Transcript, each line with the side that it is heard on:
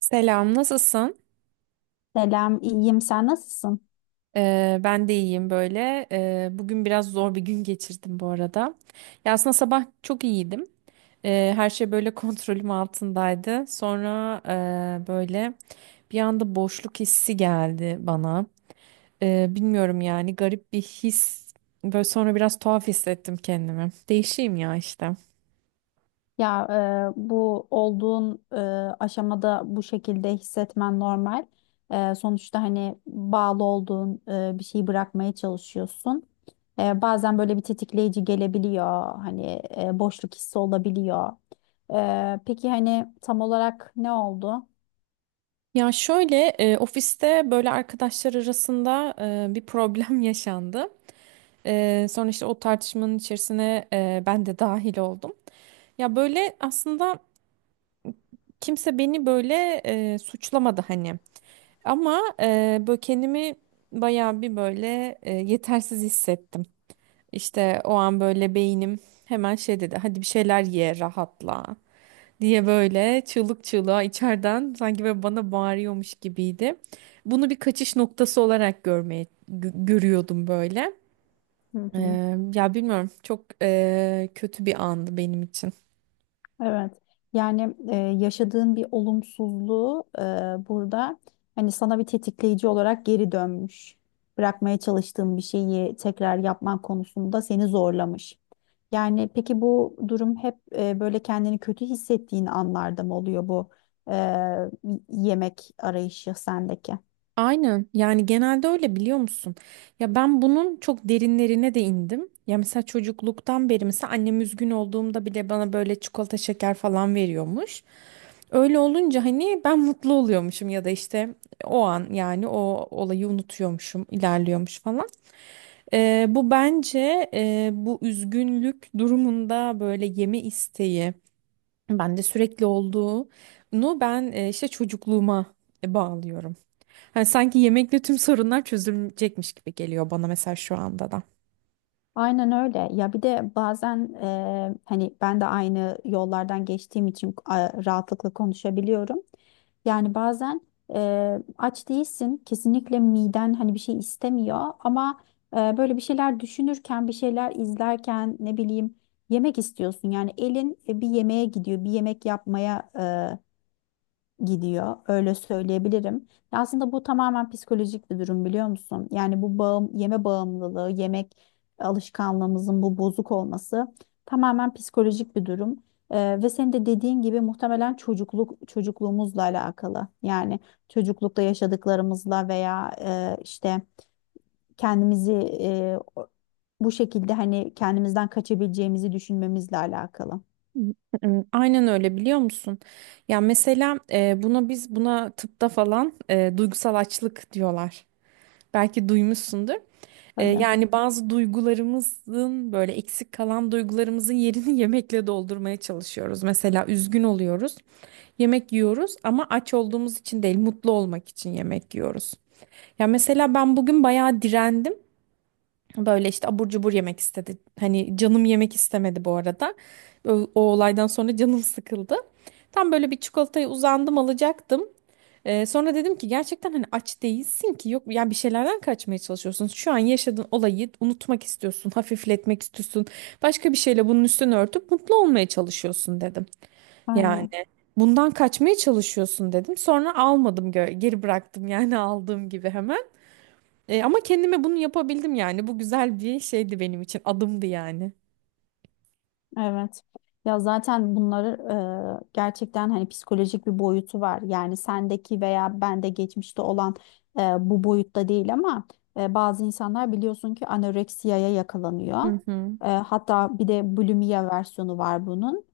right: Selam, nasılsın?
left: Selam, iyiyim. Sen nasılsın?
right: Ben de iyiyim böyle. Bugün biraz zor bir gün geçirdim bu arada. Ya aslında sabah çok iyiydim. Her şey böyle kontrolüm altındaydı. Sonra böyle bir anda boşluk hissi geldi bana. Bilmiyorum yani garip bir his. Böyle sonra biraz tuhaf hissettim kendimi. Değişeyim ya işte.
left: Ya bu olduğun aşamada bu şekilde hissetmen normal. Sonuçta hani bağlı olduğun bir şeyi bırakmaya çalışıyorsun. Bazen böyle bir tetikleyici gelebiliyor. Hani boşluk hissi olabiliyor. Peki hani tam olarak ne oldu?
right: Ya şöyle ofiste böyle arkadaşlar arasında bir problem yaşandı. Sonra işte o tartışmanın içerisine ben de dahil oldum. Ya böyle aslında kimse beni böyle suçlamadı hani. Ama böyle kendimi bayağı bir böyle yetersiz hissettim. İşte o an böyle beynim hemen şey dedi. Hadi bir şeyler ye, rahatla diye böyle çığlık çığlığa içeriden sanki böyle bana bağırıyormuş gibiydi. Bunu bir kaçış noktası olarak görmeye görüyordum böyle.
left: Hı hı.
right: Ya bilmiyorum çok kötü bir andı benim için.
left: Evet. Yani yaşadığın bir olumsuzluğu burada hani sana bir tetikleyici olarak geri dönmüş. Bırakmaya çalıştığın bir şeyi tekrar yapman konusunda seni zorlamış. Yani peki bu durum hep böyle kendini kötü hissettiğin anlarda mı oluyor bu e, yemek arayışı sendeki?
right: Aynen yani genelde öyle biliyor musun? Ya ben bunun çok derinlerine de indim. Ya mesela çocukluktan beri mesela annem üzgün olduğumda bile bana böyle çikolata şeker falan veriyormuş. Öyle olunca hani ben mutlu oluyormuşum ya da işte o an yani o olayı unutuyormuşum, ilerliyormuş falan. Bu bence bu üzgünlük durumunda böyle yeme isteği bende sürekli olduğunu ben işte çocukluğuma bağlıyorum. Hani sanki yemekle tüm sorunlar çözülecekmiş gibi geliyor bana mesela şu anda da.
left: Aynen öyle. Ya bir de bazen hani ben de aynı yollardan geçtiğim için rahatlıkla konuşabiliyorum. Yani bazen aç değilsin, kesinlikle miden hani bir şey istemiyor ama böyle bir şeyler düşünürken, bir şeyler izlerken ne bileyim yemek istiyorsun. Yani elin bir yemeğe gidiyor, bir yemek yapmaya gidiyor. Öyle söyleyebilirim. Ya aslında bu tamamen psikolojik bir durum biliyor musun? Yani bu bağım, yeme bağımlılığı, yemek alışkanlığımızın bu bozuk olması tamamen psikolojik bir durum. Ve senin de dediğin gibi muhtemelen çocukluğumuzla alakalı. Yani çocuklukta yaşadıklarımızla veya işte kendimizi e, o- bu şekilde hani kendimizden kaçabileceğimizi düşünmemizle alakalı.
right: Hmm, aynen öyle biliyor musun? Ya mesela buna buna tıpta falan duygusal açlık diyorlar. Belki duymuşsundur.
left: Tabii.
right: Yani bazı duygularımızın böyle eksik kalan duygularımızın yerini yemekle doldurmaya çalışıyoruz. Mesela üzgün oluyoruz, yemek yiyoruz ama aç olduğumuz için değil, mutlu olmak için yemek yiyoruz. Ya mesela ben bugün bayağı direndim. Böyle işte abur cubur yemek istedi. Hani canım yemek istemedi bu arada. O, olaydan sonra canım sıkıldı. Tam böyle bir çikolatayı uzandım alacaktım. Sonra dedim ki gerçekten hani aç değilsin ki yok yani bir şeylerden kaçmaya çalışıyorsun. Şu an yaşadığın olayı unutmak istiyorsun, hafifletmek istiyorsun. Başka bir şeyle bunun üstünü örtüp mutlu olmaya çalışıyorsun dedim. Yani
left: Aynen.
right: bundan kaçmaya çalışıyorsun dedim. Sonra almadım geri bıraktım yani aldığım gibi hemen. Ama kendime bunu yapabildim yani. Bu güzel bir şeydi benim için. Adımdı yani.
left: Evet. Ya zaten bunları gerçekten hani psikolojik bir boyutu var. Yani sendeki veya bende geçmişte olan bu boyutta değil ama bazı insanlar biliyorsun ki anoreksiyaya yakalanıyor.
right: Hı hı.
left: Hatta bir de bulimiya versiyonu var bunun.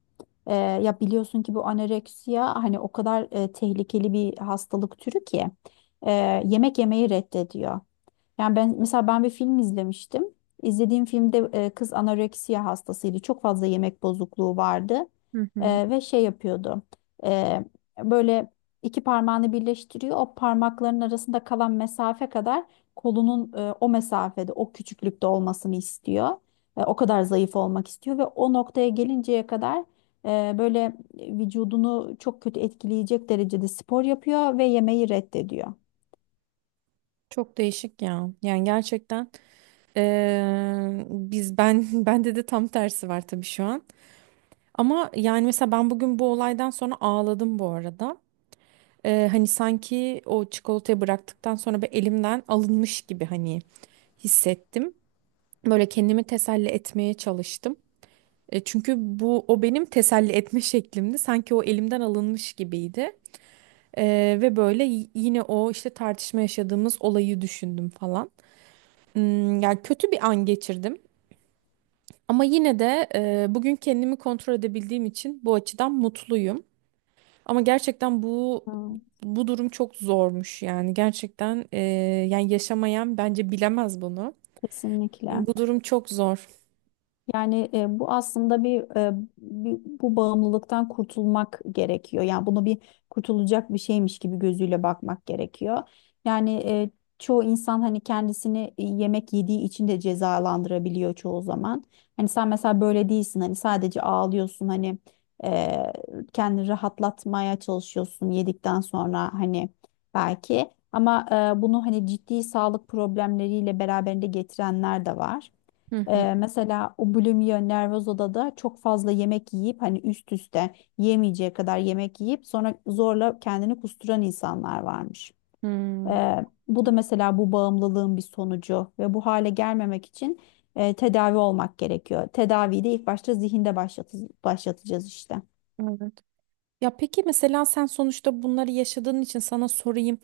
left: Ya biliyorsun ki bu anoreksiya hani o kadar tehlikeli bir hastalık türü ki e, yemek yemeyi reddediyor. Yani ben mesela ben bir film izlemiştim. İzlediğim filmde kız anoreksiya hastasıydı. Çok fazla yemek bozukluğu vardı.
right: Hı hı.
left: Ve şey yapıyordu. E, Böyle iki parmağını birleştiriyor. O parmakların arasında kalan mesafe kadar kolunun o mesafede, o küçüklükte olmasını istiyor. O kadar zayıf olmak istiyor ve o noktaya gelinceye kadar böyle vücudunu çok kötü etkileyecek derecede spor yapıyor ve yemeği reddediyor.
right: Çok değişik ya. Yani gerçekten ben bende de tam tersi var tabii şu an. Ama yani mesela ben bugün bu olaydan sonra ağladım bu arada. Hani sanki o çikolatayı bıraktıktan sonra bir elimden alınmış gibi hani hissettim. Böyle kendimi teselli etmeye çalıştım. Çünkü bu o benim teselli etme şeklimdi. Sanki o elimden alınmış gibiydi. Ve böyle yine o işte tartışma yaşadığımız olayı düşündüm falan. Hmm, yani kötü bir an geçirdim. Ama yine de bugün kendimi kontrol edebildiğim için bu açıdan mutluyum. Ama gerçekten bu
left: Hmm.
right: bu durum çok zormuş yani gerçekten yani yaşamayan bence bilemez bunu.
left: Kesinlikle.
right: Bu durum çok zor.
left: Yani e, bu aslında bir, e, bir- bu bağımlılıktan kurtulmak gerekiyor. Yani bunu bir kurtulacak bir şeymiş gibi gözüyle bakmak gerekiyor. Yani çoğu insan hani kendisini yemek yediği için de cezalandırabiliyor çoğu zaman. Hani sen mesela böyle değilsin. Hani sadece ağlıyorsun. Hani e, kendini rahatlatmaya çalışıyorsun yedikten sonra hani belki. Ama bunu hani ciddi sağlık problemleriyle beraberinde getirenler de var.
right: Hı hı.
left: Mesela bulimia nervoza da çok fazla yemek yiyip hani üst üste yemeyeceği kadar yemek yiyip sonra zorla kendini kusturan insanlar varmış.
right: Hmm,
left: Bu da mesela bu bağımlılığın bir sonucu ve bu hale gelmemek için tedavi olmak gerekiyor. Tedaviyi de ilk başta zihinde başlatacağız işte.
right: evet. Ya peki mesela sen sonuçta bunları yaşadığın için sana sorayım.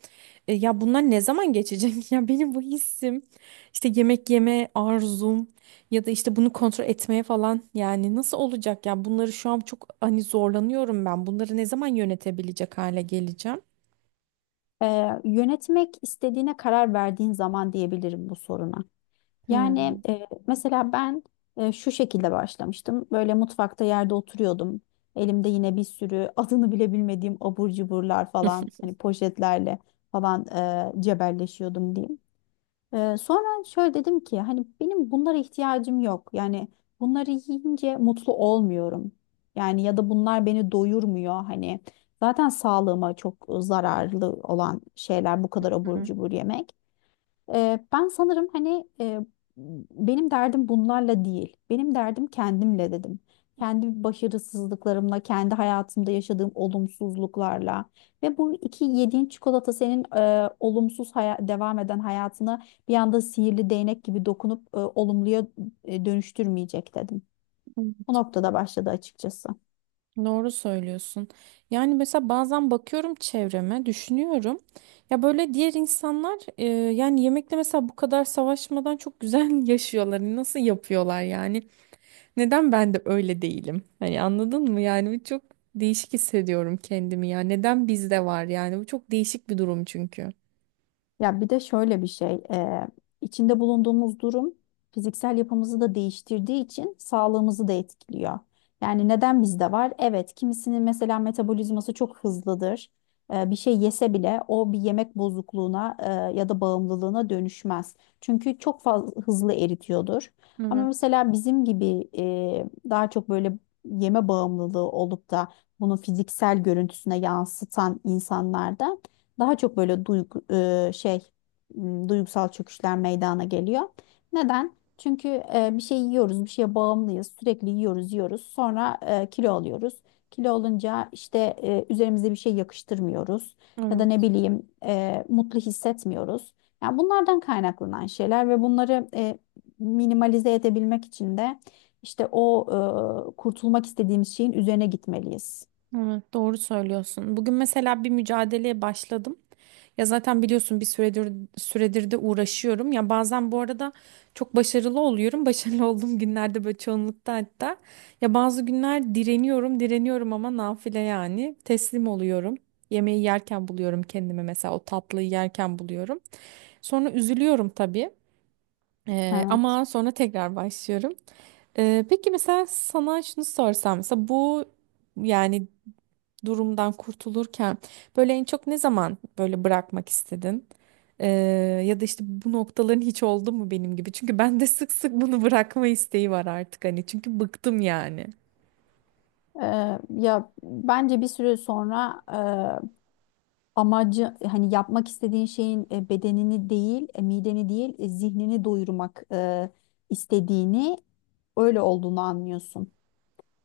right: Ya bunlar ne zaman geçecek? Ya benim bu hissim, işte yemek yeme arzum ya da işte bunu kontrol etmeye falan yani nasıl olacak ya? Bunları şu an çok hani zorlanıyorum ben. Bunları ne zaman yönetebilecek hale geleceğim?
left: Yönetmek istediğine karar verdiğin zaman diyebilirim bu soruna. Yani
right: Hmm.
left: mesela ben şu şekilde başlamıştım. Böyle mutfakta yerde oturuyordum. Elimde yine bir sürü adını bile bilmediğim abur cuburlar falan hani poşetlerle falan cebelleşiyordum diyeyim. Sonra şöyle dedim ki hani benim bunlara ihtiyacım yok. Yani bunları yiyince mutlu olmuyorum. Yani ya da bunlar beni doyurmuyor hani. Zaten sağlığıma çok zararlı olan şeyler bu kadar abur cubur yemek. Ben sanırım hani benim derdim bunlarla değil. Benim derdim kendimle dedim. Kendi başarısızlıklarımla, kendi hayatımda yaşadığım olumsuzluklarla ve bu iki yediğin çikolata senin devam eden hayatını bir anda sihirli değnek gibi dokunup olumluya dönüştürmeyecek dedim. O noktada başladı açıkçası.
right: Doğru söylüyorsun. Yani mesela bazen bakıyorum çevreme, düşünüyorum. Ya böyle diğer insanlar yani yemekle mesela bu kadar savaşmadan çok güzel yaşıyorlar. Hani nasıl yapıyorlar yani? Neden ben de öyle değilim? Hani anladın mı? Yani bu çok değişik hissediyorum kendimi ya. Neden bizde var yani? Bu çok değişik bir durum çünkü.
left: Ya bir de şöyle bir şey, içinde bulunduğumuz durum fiziksel yapımızı da değiştirdiği için sağlığımızı da etkiliyor. Yani neden bizde var? Evet, kimisinin mesela metabolizması çok hızlıdır. Bir şey yese bile o bir yemek bozukluğuna ya da bağımlılığına dönüşmez. Çünkü çok fazla hızlı eritiyordur. Ama
right: Evet,
left: mesela bizim gibi daha çok böyle yeme bağımlılığı olup da bunu fiziksel görüntüsüne yansıtan insanlarda daha çok böyle e, şey duygusal çöküşler meydana geliyor. Neden? Çünkü bir şey yiyoruz, bir şeye bağımlıyız. Sürekli yiyoruz, yiyoruz. Sonra kilo alıyoruz. Kilo olunca işte üzerimize bir şey yakıştırmıyoruz ya da ne
right: evet.
left: bileyim mutlu hissetmiyoruz. Yani bunlardan kaynaklanan şeyler ve bunları minimalize edebilmek için de işte o kurtulmak istediğimiz şeyin üzerine gitmeliyiz.
right: Evet, doğru söylüyorsun. Bugün mesela bir mücadeleye başladım. Ya zaten biliyorsun bir süredir de uğraşıyorum. Ya bazen bu arada çok başarılı oluyorum. Başarılı olduğum günlerde böyle çoğunlukta hatta. Ya bazı günler direniyorum, direniyorum ama nafile yani. Teslim oluyorum. Yemeği yerken buluyorum kendimi mesela o tatlıyı yerken buluyorum. Sonra üzülüyorum tabii.
left: Evet.
right: Ama sonra tekrar başlıyorum. Peki mesela sana şunu sorsam mesela bu yani durumdan kurtulurken böyle en çok ne zaman böyle bırakmak istedin? Ee, Ya da işte bu noktaların hiç oldu mu benim gibi? Çünkü ben de sık sık bunu bırakma isteği var artık hani çünkü bıktım yani.
left: Ya bence bir süre sonra amacı hani yapmak istediğin şeyin bedenini değil, mideni değil, zihnini doyurmak istediğini öyle olduğunu anlıyorsun.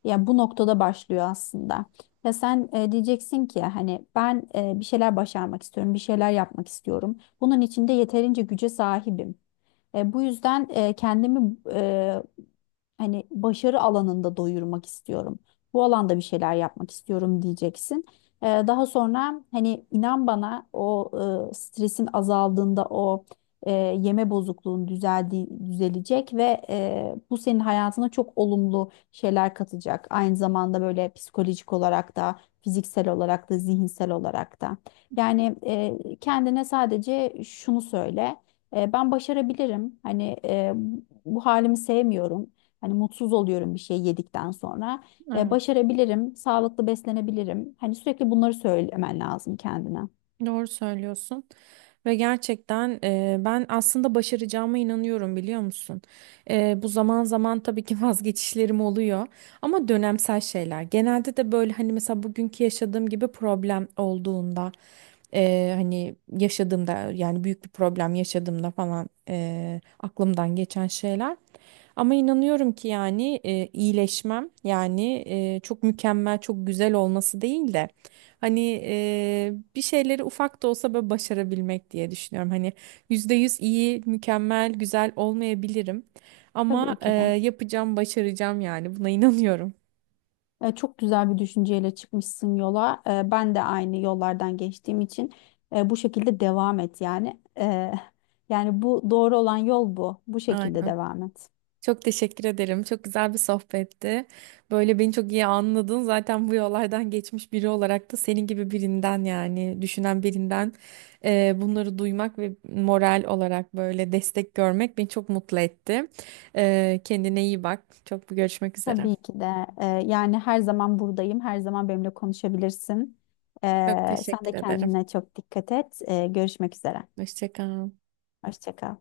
left: Ya bu noktada başlıyor aslında. Ya sen diyeceksin ki hani ben bir şeyler başarmak istiyorum, bir şeyler yapmak istiyorum. Bunun için de yeterince güce sahibim. Bu yüzden kendimi hani başarı alanında doyurmak istiyorum. Bu alanda bir şeyler yapmak istiyorum diyeceksin. Daha sonra hani inan bana o stresin azaldığında o yeme bozukluğun düzeldi, düzelecek ve bu senin hayatına çok olumlu şeyler katacak. Aynı zamanda böyle psikolojik olarak da fiziksel olarak da zihinsel olarak da. Yani kendine sadece şunu söyle. Ben başarabilirim. Hani bu halimi sevmiyorum. Hani mutsuz oluyorum bir şey yedikten sonra.
right: Evet.
left: Başarabilirim, sağlıklı beslenebilirim. Hani sürekli bunları söylemen lazım kendine.
right: Doğru söylüyorsun ve gerçekten ben aslında başaracağıma inanıyorum biliyor musun? Bu zaman zaman tabii ki vazgeçişlerim oluyor ama dönemsel şeyler. Genelde de böyle hani mesela bugünkü yaşadığım gibi problem olduğunda hani yaşadığımda yani büyük bir problem yaşadığımda falan aklımdan geçen şeyler. Ama inanıyorum ki yani iyileşmem yani çok mükemmel çok güzel olması değil de hani bir şeyleri ufak da olsa böyle başarabilmek diye düşünüyorum. Hani %100 iyi mükemmel güzel olmayabilirim ama
left: Tabii ki de.
right: yapacağım başaracağım yani buna inanıyorum.
left: Çok güzel bir düşünceyle çıkmışsın yola. Ben de aynı yollardan geçtiğim için bu şekilde devam et yani. Yani bu doğru olan yol bu. Bu şekilde
right: Aynen.
left: devam et.
right: Çok teşekkür ederim. Çok güzel bir sohbetti. Böyle beni çok iyi anladın. Zaten bu yollardan geçmiş biri olarak da senin gibi birinden yani düşünen birinden bunları duymak ve moral olarak böyle destek görmek beni çok mutlu etti. Kendine iyi bak. Çok görüşmek üzere.
left: Tabii ki de. Yani her zaman buradayım. Her zaman benimle konuşabilirsin.
right: Çok
left: Sen
right: teşekkür
left: de
right: ederim.
left: kendine çok dikkat et. Görüşmek üzere.
right: Hoşça kal.
left: Hoşça kal.